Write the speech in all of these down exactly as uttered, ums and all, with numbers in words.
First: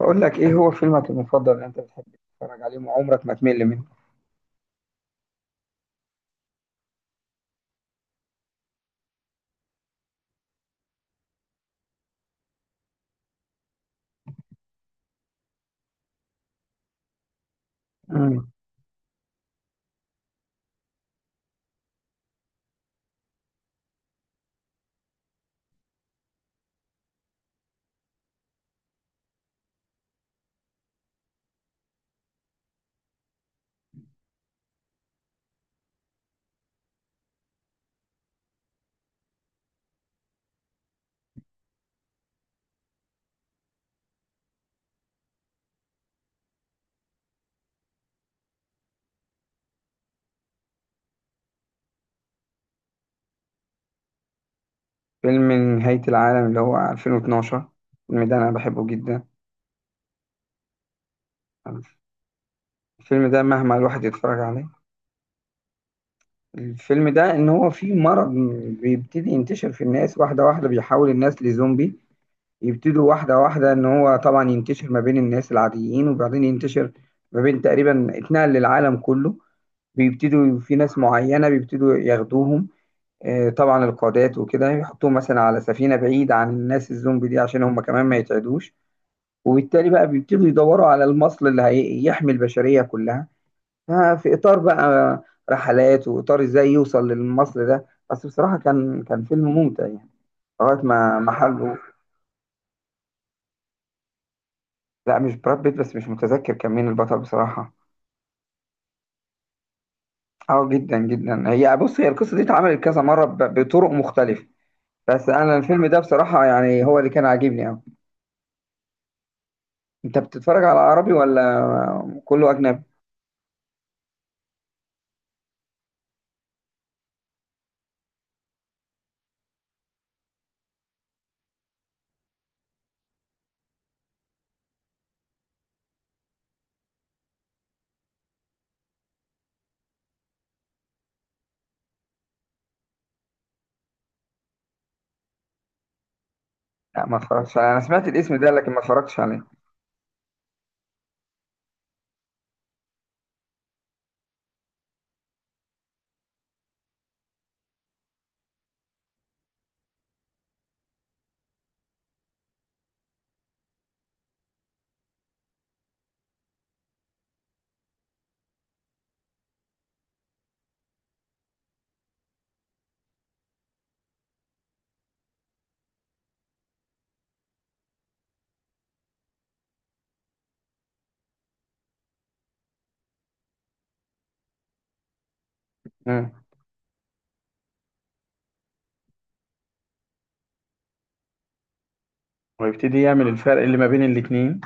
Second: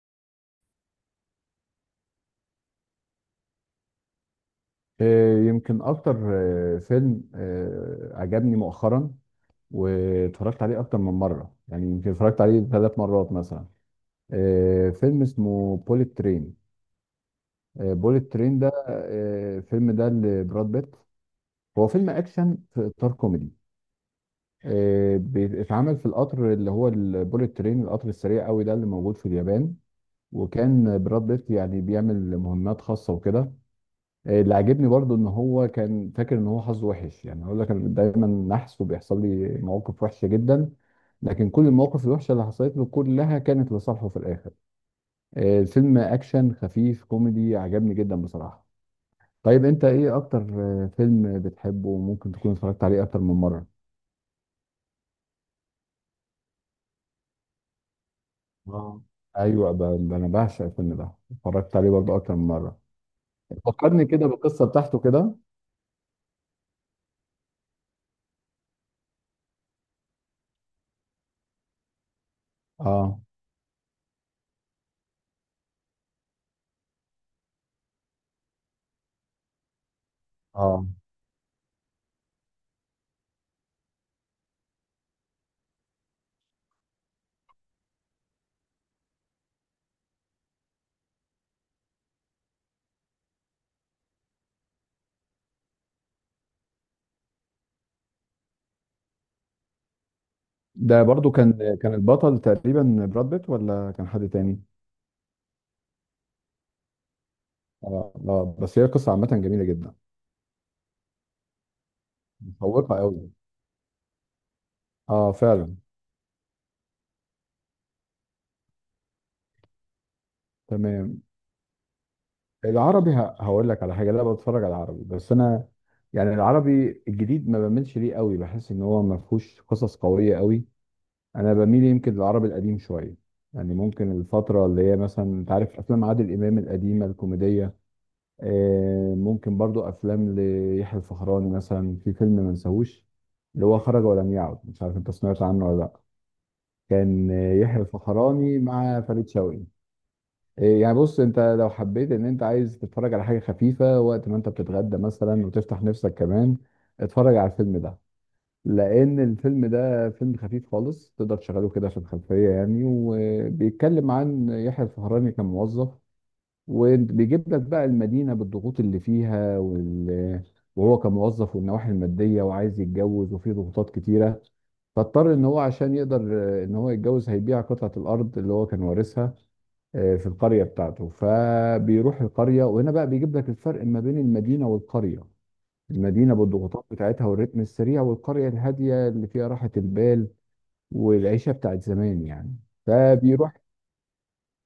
بقول لك ايه هو فيلمك المفضل اللي انت بتحب تتفرج عليه وعمرك ما تمل منه؟ آه، يمكن اكتر. آه، فيلم آه، عجبني مؤخرا، واتفرجت عليه اكتر من مره، يعني يمكن اتفرجت عليه ثلاث مرات مثلا. آه، فيلم اسمه بوليت ترين. بوليت مم. ترين ده، آه، الفيلم ده لبراد بيت. هو فيلم اكشن في اطار كوميدي. آه، بيتعمل في القطر اللي هو البوليت ترين، القطر السريع قوي ده اللي موجود في اليابان. وكان براد بيت يعني بيعمل مهمات خاصه وكده. آه، اللي عاجبني برضو ان هو كان فاكر ان هو حظه وحش، يعني هقول لك انا دايما نحس وبيحصل لي مواقف وحشه جدا. لكن كل المواقف الوحشه اللي حصلت له كلها كانت لصالحه في الاخر. آه، الفيلم اكشن خفيف كوميدي عجبني جدا بصراحه. طيب، انت ايه اكتر آه، فيلم بتحبه وممكن تكون اتفرجت عليه اكتر من مره؟ فيلم نهاية العالم اللي هو ألفين واتناشر. الفيلم ده انا بحبه اه، جدا. ايوه. ب- ب- انا بعشق الفيلم ده، اتفرجت عليه برضو اكتر من مره. الفيلم ده مهما الواحد فكرني كده يتفرج بالقصه عليه، بتاعته كده. الفيلم ده ان هو فيه مرض بيبتدي ينتشر في الناس واحدة واحدة، بيحول الناس لزومبي. يبتدوا اه، واحدة واحدة، ان هو طبعا ينتشر ما بين الناس العاديين، وبعدين ينتشر ما بين تقريبا، اتنقل للعالم كله. بيبتدوا في اه، ناس معينة بيبتدوا ياخدوهم، آه، طبعا القادات وكده يحطوهم مثلا على سفينة بعيدة عن الناس الزومبي دي، عشان هم كمان ما يتعدوش. وبالتالي بقى بيبتدوا يدوروا على المصل اللي هيحمي البشرية كلها. ففي إطار بقى رحلات، وإطار إزاي يوصل للمصل ده. بس بصراحة كان كان فيلم ممتع يعني، لغاية ده ما برضو محله. كان كان البطل تقريبا براد بيت ولا كان حد تاني؟ لا، مش براد بيت، بس مش متذكر كان مين البطل بصراحة. اه، اه، بس هي قصة عامة جميلة جدا. اه، جدا جدا. هي بص، هي القصة دي اتعملت مشوقة كذا مرة قوي. ب- بطرق مختلفة. بس اه، أنا فعلا. الفيلم ده بصراحة يعني هو اللي كان عاجبني أوي. انت بتتفرج على عربي تمام. ولا كله اجنبي؟ العربي، ه- هقول لك على حاجة، لا بتفرج على العربي، بس انا يعني العربي الجديد ما بميلش ليه قوي، بحس ان هو ما فيهوش قصص قوية قوي. انا بميل يمكن للعربي القديم شوية. يعني ممكن الفترة اللي هي مثلا، انت عارف افلام عادل امام القديمة الكوميدية. آه، ممكن برضو افلام ليحيى الفخراني، مثلا في فيلم ما نساهوش، اللي هو خرج ولم يعد، مش عارف انت سمعت عنه ولا لا. لا، ما كان آه، اتفرجش عليه. انا يحيى سمعت الاسم ده، الفخراني لكن ما مع اتفرجتش فريد عليه. شوقي. آه، يعني بص، انت لو حبيت ان انت عايز تتفرج على حاجه خفيفه وقت ما انت بتتغدى مثلا وتفتح نفسك كمان، اتفرج على الفيلم ده. لان الفيلم ده فيلم خفيف خالص، تقدر تشغله كده في الخلفيه يعني، وبيتكلم عن يحيى الفخراني كموظف. وبيجيب لك بقى المدينة بالضغوط اللي فيها وال... وهو كموظف، والنواحي المادية، وعايز يتجوز، وفي ضغوطات كتيرة. فاضطر ان هو عشان يقدر آه، ان هو يتجوز، هيبيع قطعة الارض اللي هو كان وارثها آه، في القرية بتاعته. فبيروح القرية، وهنا بقى بيجيب لك الفرق ما بين المدينة والقرية. امم المدينة بالضغوطات بتاعتها والريتم السريع، والقرية الهادية اللي فيها راحة البال والعيشة بتاعت زمان يعني. ويبتدي يعمل فبيروح، الفرق اللي ما بين الاتنين.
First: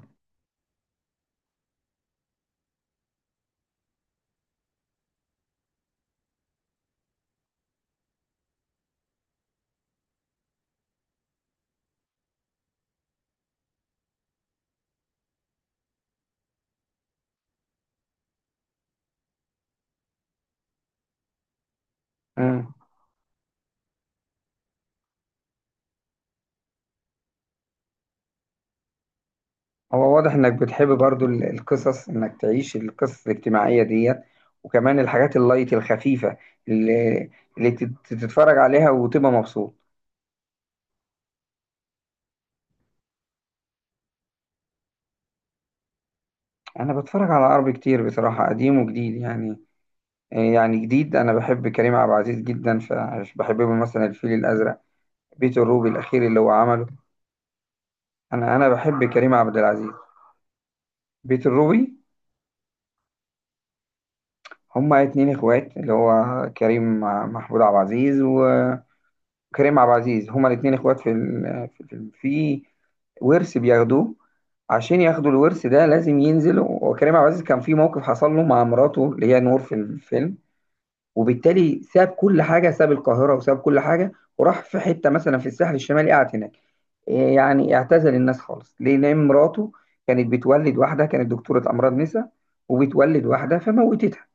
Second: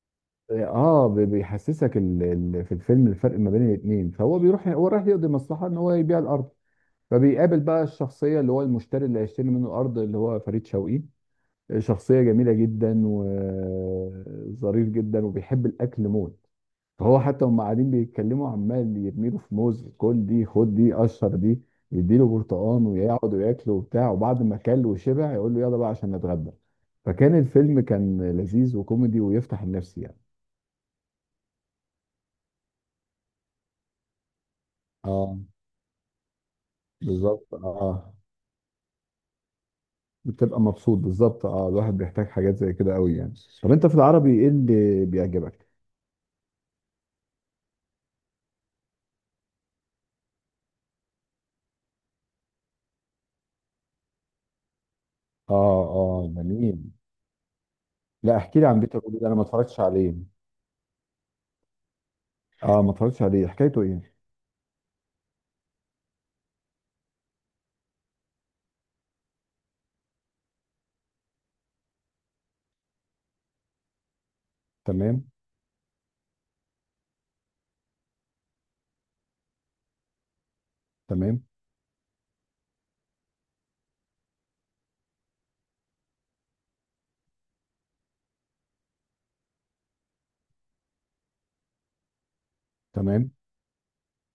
اه، بي- بيحسسك ال... ال... في الفيلم الفرق ما بين الاثنين. فهو بيروح، هو رايح يقضي مصلحه ان هو يبيع الارض. فبيقابل بقى الشخصيه اللي هو المشتري اللي هيشتري منه الارض، اللي هو فريد شوقي. شخصيه جميله جدا وظريف جدا وبيحب الاكل موت. فهو حتى هم قاعدين بيتكلموا، عمال يرميله في موز، كل دي، خد دي، قشر دي، يديله امم برتقان، ويقعدوا ياكلوا وبتاع. وبعد ما كل وشبع يقول له يلا بقى عشان نتغدى. فكان الفيلم، كان لذيذ وكوميدي ويفتح النفس هو يعني. واضح انك بتحب برضو ال- القصص، انك تعيش القصص الاجتماعية ديت، وكمان الحاجات اه. اللايت الخفيفة اللي بالظبط، اللي تت- اه. تتفرج عليها وتبقى مبسوط. بتبقى مبسوط بالظبط، اه، الواحد بيحتاج حاجات زي كده قوي يعني. طب انت في العربي ايه اللي بيعجبك؟ انا بتفرج على عربي كتير بصراحة، قديم وجديد يعني. آه، يعني جديد انا بحب كريم عبد العزيز جدا، فبحب له مثلا الفيل الازرق، اه، بيت الروبي الاخير اه، اللي هو جميل. عمله. لا، انا احكي لي انا عن بيت بحب الروبي ده، كريم انا ما عبد اتفرجتش العزيز. عليه. بيت الروبي: اه، ما اتفرجتش عليه، حكايته ايه؟ هما اتنين اخوات، اللي هو كريم مع محمود عبد العزيز، وكريم عبد العزيز هما الاتنين اخوات في ال- في في- في ورث بياخدوه. عشان تمام، ياخدوا الورث ده لازم ينزلوا، وكريم عبد العزيز كان في موقف حصل له مع مراته اللي هي نور في الفيلم. تمام، وبالتالي ساب كل حاجه، ساب القاهره وساب كل حاجه، وراح في حته مثلا في الساحل الشمالي، قعد هناك. إيه يعني، اعتزل الناس خالص. ليه؟ لان مراته كانت بتولد واحده، كانت دكتوره امراض نساء، وبتولد تمام. واحده فموتتها.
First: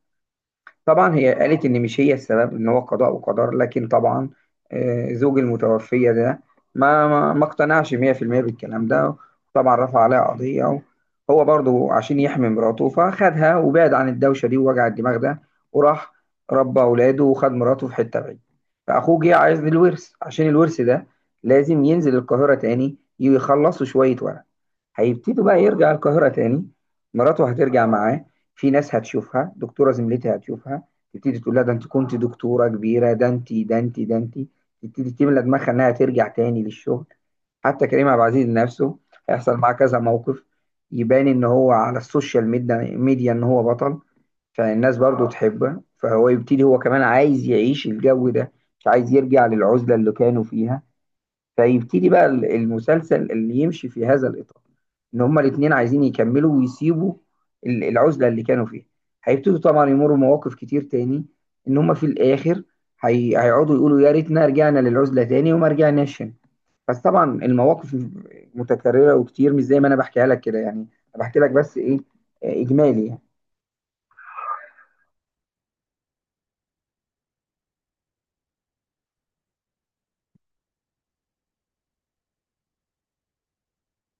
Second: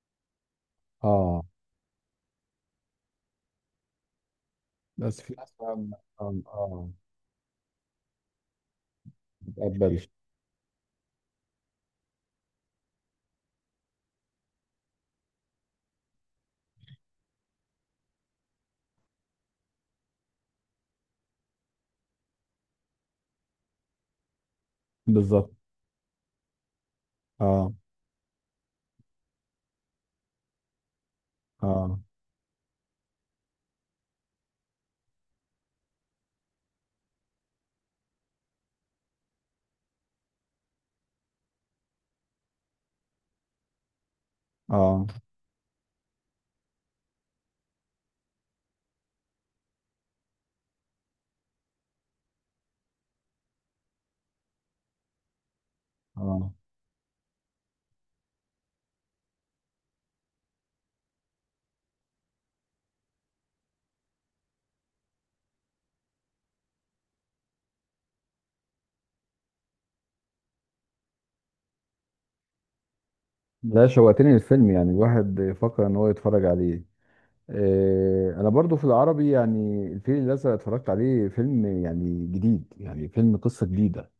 طبعا هي اه، قالت ان مش هي السبب، ان هو قضاء وقدر، لكن طبعا آه، بس في زوج ناس، ما، المتوفية اه، ده اه، ما ما ما اقتنعش مية في المية بالكلام ده. ما طبعا رفع بتقبلش. عليها قضية. هو برضو عشان يحمي مراته فخدها وبعد عن الدوشة دي ووجع الدماغ ده، وراح ربى اولاده، وخد مراته في حتة بعيدة. فاخوه جه عايز الورث، عشان الورث ده لازم ينزل القاهرة تاني يخلصوا شوية ورق. هيبتدوا بالظبط، بقى يرجع القاهرة تاني. مراته اه، هترجع معاه. في ناس هتشوفها، دكتوره زميلتي هتشوفها، تبتدي تقول لها: ده انت اه، كنت دكتوره كبيره، ده انت، ده انت، ده انت. تبتدي تملى دماغها انها ترجع تاني للشغل. حتى كريم عبد العزيز نفسه هيحصل معاه كذا موقف، يبان ان هو على السوشيال ميديا ميديا ان هو بطل. فالناس اه، برضو تحبه، فهو يبتدي هو كمان عايز يعيش الجو ده، مش عايز يرجع للعزله اللي كانوا فيها. فيبتدي بقى ال- المسلسل اللي يمشي في هذا الإطار، إن هما الاتنين عايزين اه. يكملوا ويسيبوا ال- العزلة اللي كانوا فيها. هيبتدوا طبعا يمروا مواقف كتير تاني، إن هما في الآخر هي... هيقعدوا يقولوا: يا ريتنا رجعنا للعزلة تاني وما رجعناش هنا. بس طبعا المواقف متكررة وكتير، مش زي ما أنا بحكيها لك كده يعني. أنا بحكي لك بس إيه، آه، إجمالي يعني. لا، شوقتني الفيلم، يعني الواحد يفكر ان هو يتفرج عليه. آه، انا برضو في العربي يعني الفيل الازرق اتفرجت عليه، فيلم يعني جديد، يعني فيلم قصه جديده.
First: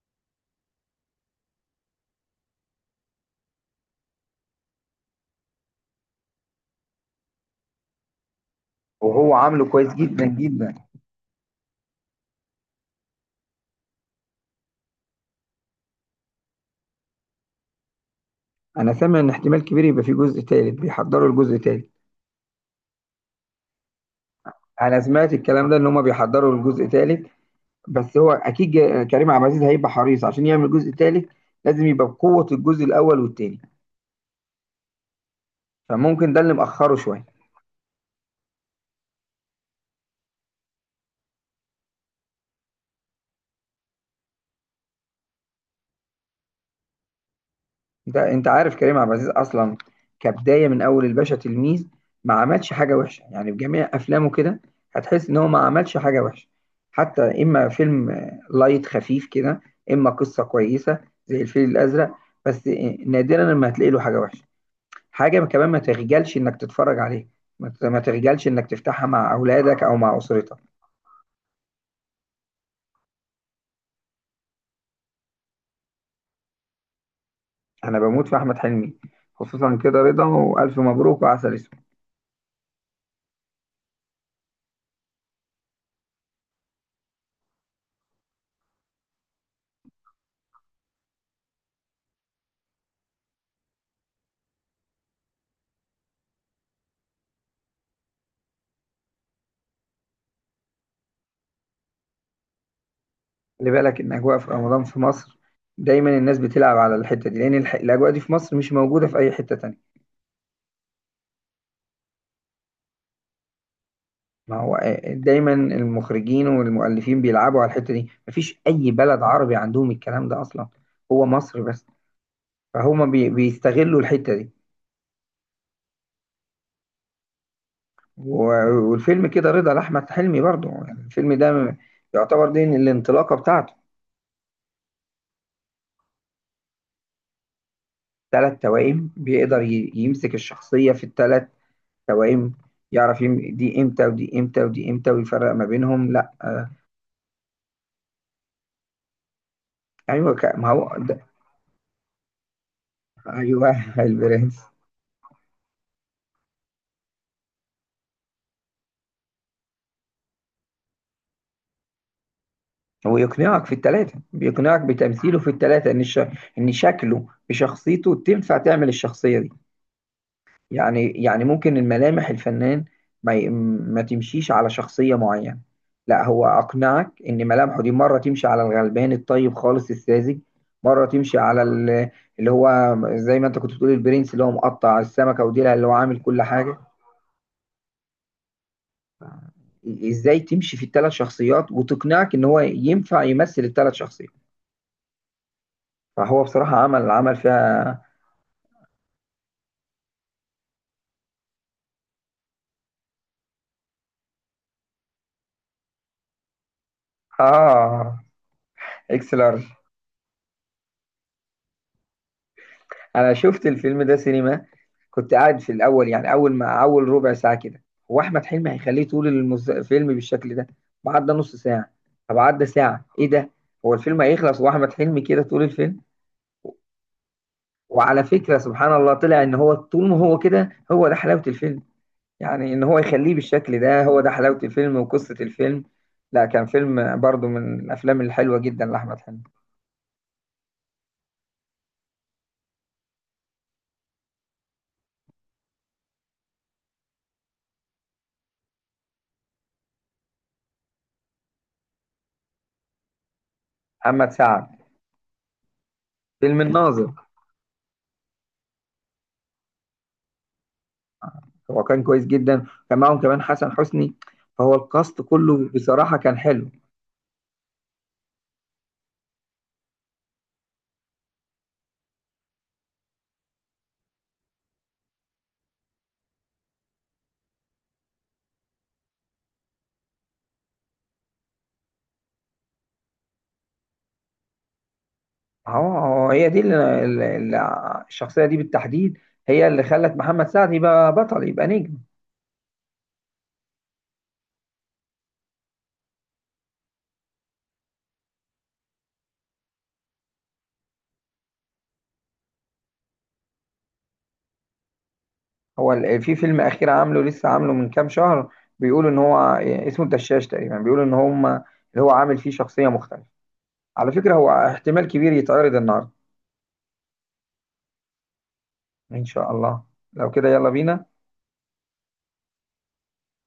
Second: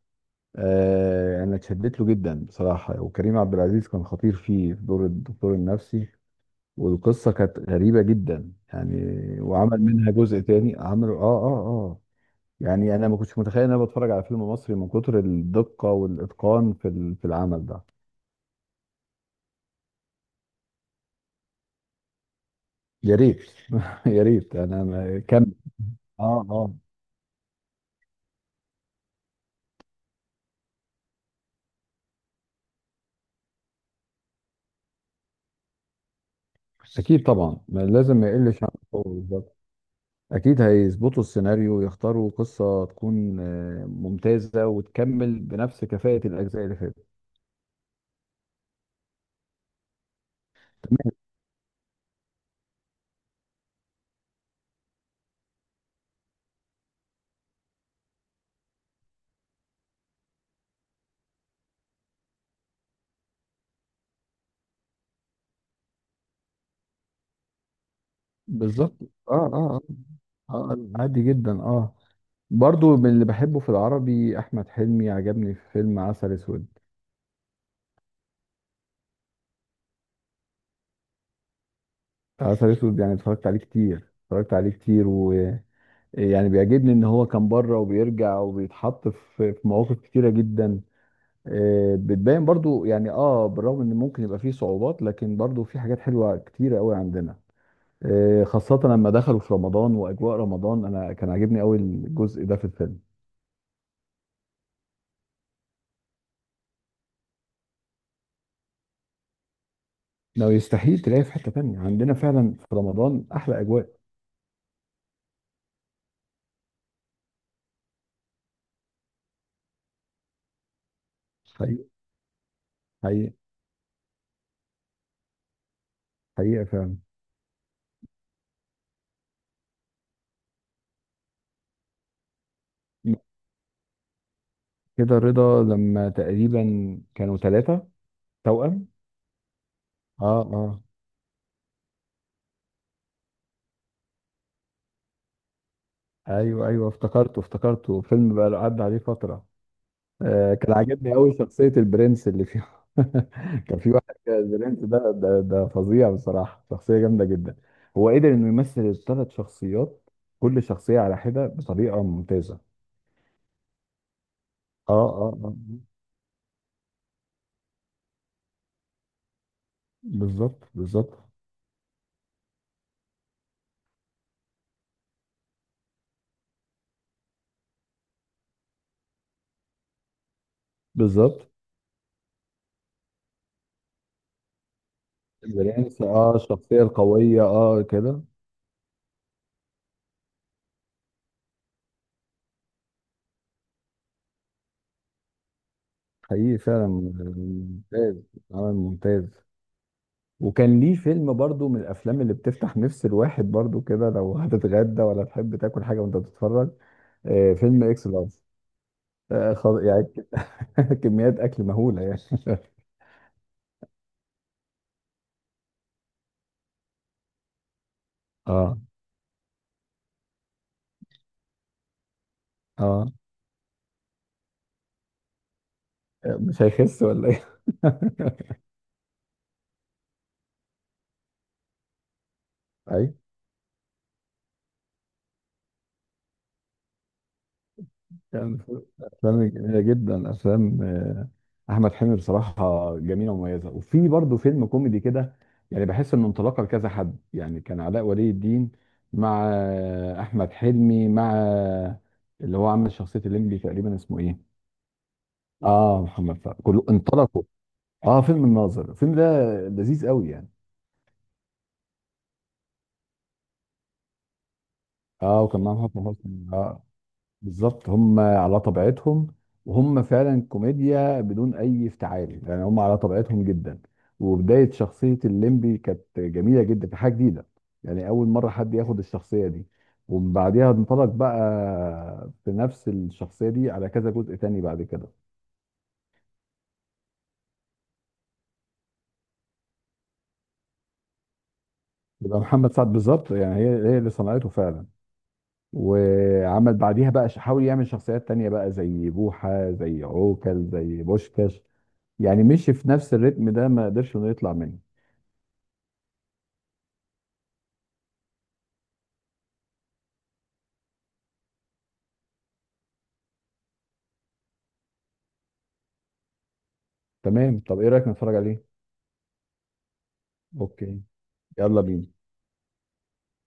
آه، انا اتشدت له جدا بصراحه. وكريم عبد العزيز كان خطير فيه في دور الدكتور النفسي. والقصه كانت غريبه جدا يعني. وهو عامله وعمل كويس منها جدا جزء جدا. تاني عمله، اه، اه، اه. يعني انا ما كنتش متخيل ان انا بتفرج على فيلم مصري، من كتر الدقه والاتقان في ال- في العمل ده. أنا سامع إن احتمال كبير يبقى في جزء تالت، بيحضروا الجزء التالت. يا ريت. يا ريت انا أنا ما- سمعت كمل. الكلام ده، إن هما اه، بيحضروا اه. الجزء التالت. بس هو اكيد، جا- كريم عبد العزيز هيبقى حريص عشان يعمل جزء تالت، لازم يبقى بقوة الجزء الاول والتاني. فممكن ده اللي مأخره اكيد شوية. طبعا، ما لازم ما يقلش عن. أكيد هيظبطوا السيناريو ويختاروا قصة تكون آه، ممتازة وتكمل بنفس كفاءة الأجزاء اللي فاتت. انت انت عارف كريم عبد العزيز اصلا، كبداية من اول الباشا تلميذ، ما عملش حاجة وحشة يعني. بجميع افلامه كده هتحس ان هو ما عملش حاجة وحشة. حتى اما فيلم آه، لايت خفيف كده، اما قصة كويسة زي الفيل الازرق. بس آه، نادرا لما هتلاقي له حاجة وحشة. حاجة كمان، ما تخجلش انك تتفرج عليه، ما ت- ما تخجلش انك بالظبط. تفتحها مع آه، آه، اولادك او مع آه، اسرتك. آه، عادي جدا، آه. برضو من اللي بحبه في العربي أحمد حلمي، عجبني في فيلم عسل أسود. انا بموت في احمد حلمي، خصوصا كده رضا، والف مبروك، وعسل اسود. عسل أسود يعني اتفرجت عليه كتير، اتفرجت عليه كتير، ويعني بيعجبني إن هو كان بره وبيرجع وبيتحط في في مواقف كتيرة جدا. آه، بتبان برضو يعني، آه، بالرغم إن ممكن يبقى فيه صعوبات، لكن برضو في حاجات حلوة كتيرة قوي عندنا. آه، خاصة لما دخلوا في رمضان وأجواء رمضان، أنا كان عاجبني أوي الجزء ده في الفيلم. خلي بالك ان اجواء في رمضان في مصر، دايما الناس بتلعب على الحته دي، لان الح... الاجواء دي في مصر مش موجوده في اي حته تانية. لو يستحيل تلاقيه في حتة تانية، عندنا فعلا في رمضان أحلى أجواء. ما هو آه، دايما المخرجين والمؤلفين بيلعبوا على الحته دي. مفيش اي بلد عربي عندهم الكلام ده اصلا، هو مصر حقيقة. بس. فهما بي... حقيقة. بيستغلوا الحته دي. حقيقة فعلا. و... والفيلم كده رضا لاحمد حلمي برضه، يعني الفيلم ده م- يعتبر دي الانطلاقه بتاعته. كده رضا لما تقريبا كانوا ثلاثة. ثلاث توأم. توائم بيقدر ي... اه، يمسك اه، الشخصيه في الثلاث توائم. يعرف يم- دي امتى ودي امتى ودي امتى، ويفرق ما بينهم، لا. ايوه، ايوه، افتكرته، افتكرته فيلم، بقى له عدى عليه فترة. ايوه، آه، ك- ما كان هو عاجبني ده. قوي شخصية البرنس اللي فيه. ايوه كان في واحد كده البرنس. البرنس ده ده ده فظيع بصراحة، شخصية جامدة جدا. هو قدر انه يمثل الثلاث شخصيات، كل شخصية على حدة بطريقة ممتازة. هو يقنعك في الثلاثه، بيقنعك اه، اه، بتمثيله اه، في آه. الثلاثه ان الش... ان شكله بشخصيته تنفع تعمل الشخصيه دي. بالظبط، يعني بالظبط، يعني ممكن الملامح، الفنان ما ي- ما تمشيش على شخصية معينة. لا، هو أقنعك إن ملامحه دي مرة تمشي على الغلبان الطيب خالص الساذج، مرة تمشي بالظبط. على ال- اللي هو زي ما أنت كنت بتقول، البرنس اللي هو مقطع السمكة وديلها، اللي هو البرنس، عامل اه، كل حاجة. الشخصية القوية، اه، كده. إزاي تمشي في الثلاث شخصيات، وتقنعك إن هو ينفع يمثل الثلاث شخصيات. فهو حقيقي بصراحة فعلا، عمل آه، عمل فيها. ممتاز. عمل ممتاز. وكان ليه فيلم برضو من الافلام اللي بتفتح نفس الواحد برضو كده، لو هتتغدى ولا تحب تاكل حاجة وانت بتتفرج، آه، فيلم اكس آه، لارج. إكس آه، لارج. خض- يعني كميات اكل مهوله يعني أنا شفت الفيلم ده سينما. كنت قاعد في الاول، يعني اول ما، اول ربع ساعه كده، هو احمد حلمي اه، هيخليه طول المز... الفيلم بالشكل ده؟ طب عدى نص ساعه، طب عدى ساعه، اه، ايه ده؟ هو الفيلم هيخلص واحمد حلمي كده طول الفيلم؟ مش هيخس ولا ايه؟ وعلى فكره، سبحان الله، طلع ان هو طول ما هو كده، هو ده حلاوه الفيلم. يعني ان هو اي. يخليه بالشكل ده، هو ده حلاوه الفيلم وقصه الفيلم. لا، كان فيلم برضو من الافلام كان الحلوه في جدا لاحمد حلمي. افلام جميله جدا، افلام آه، احمد حلمي بصراحه، جميله ومميزه، وفي برضه فيلم كوميدي كده. يعني بحس انه انطلاقه لكذا حد، يعني كان علاء ولي الدين مع آه، احمد حلمي مع آه، اللي هو عامل شخصيه الليمبي، تقريبا اسمه محمد ايه. سعد. اه، محمد فؤاد، فيلم كله الناظر. انطلقوا. اه، فيلم الناظر، الفيلم ده لذيذ قوي يعني. هو كان كويس جدا، كان معاهم كمان حسن حسني، فهو الكاست اه، وكان كله معاهم حسن بصراحه كان حسني، حلو. اه، بالظبط. هم على طبيعتهم، وهم فعلا كوميديا بدون اي افتعال، يعني هم على طبيعتهم جدا. وبدايه شخصيه الليمبي كانت جميله جدا، كانت حاجه جديده. يعني اول مره حد ياخد الشخصيه دي. ومن بعديها انطلق بقى بنفس الشخصيه دي على كذا جزء تاني بعد كده. هو هو هي دي اللي اللي- اللي- الشخصية دي بالتحديد، هي اللي خلت محمد سعد يبقى بطل، يبقى نجم. يبقى محمد سعد، بالظبط، يعني هي هي اللي صنعته فعلا. وعمل بعديها بقى، حاول يعمل شخصيات تانية بقى زي بوحة، زي عوكل، زي بوشكاش. يعني مشي في نفس الريتم ده، ما قدرش انه يطلع منه. هو ال- في فيلم أخير عامله لسه، عامله من كام شهر، بيقولوا إن هو اسمه الدشاش تقريبا، بيقولوا إن هم اللي هو عامل فيه شخصية مختلفة. على فكرة، هو احتمال كبير يتعرض النهاردة. تمام، طب ايه رايك نتفرج عليه؟ إن شاء الله. لو كده يلا اوكي. بينا. يلا بينا.